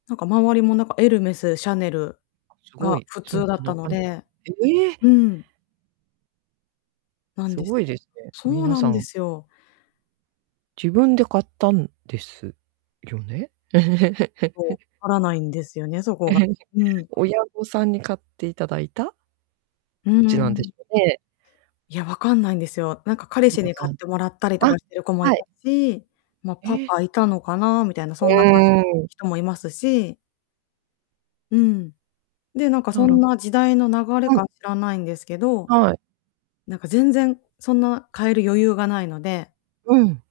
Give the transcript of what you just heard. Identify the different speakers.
Speaker 1: なんか、周りも、なんか、エルメス、シャネル
Speaker 2: すご
Speaker 1: が
Speaker 2: い、
Speaker 1: 普
Speaker 2: そん
Speaker 1: 通だっ
Speaker 2: な
Speaker 1: た
Speaker 2: な
Speaker 1: の
Speaker 2: かなか
Speaker 1: で。
Speaker 2: え
Speaker 1: う
Speaker 2: え。
Speaker 1: ん。なんです
Speaker 2: 凄いで
Speaker 1: よ。
Speaker 2: すね、
Speaker 1: そう
Speaker 2: 皆
Speaker 1: な
Speaker 2: さ
Speaker 1: んで
Speaker 2: ん。
Speaker 1: すよ。
Speaker 2: 自分で買ったんですよね？
Speaker 1: そう、わからないんですよね、そこが、うん。
Speaker 2: 親御さんに買っていただいた？どっ
Speaker 1: うー
Speaker 2: ちなんで
Speaker 1: ん。
Speaker 2: しょうね。
Speaker 1: いや、分かんないんですよ。なんか、彼氏
Speaker 2: あ
Speaker 1: に買ってもらったり
Speaker 2: あ、
Speaker 1: と
Speaker 2: あ、
Speaker 1: かしてる子もい
Speaker 2: は
Speaker 1: た
Speaker 2: い。
Speaker 1: し、まあ、
Speaker 2: え
Speaker 1: パ
Speaker 2: え。
Speaker 1: パいたのかなみたいな、
Speaker 2: う
Speaker 1: そんな [unintelligible]
Speaker 2: ーん。
Speaker 1: 人もいますし。うん、で、なんか、そ
Speaker 2: あ
Speaker 1: ん
Speaker 2: ら。
Speaker 1: な時代の流れ
Speaker 2: うん。
Speaker 1: か知らないんですけど、
Speaker 2: はい。
Speaker 1: なんか、全然そんな買える余裕がないので
Speaker 2: うん。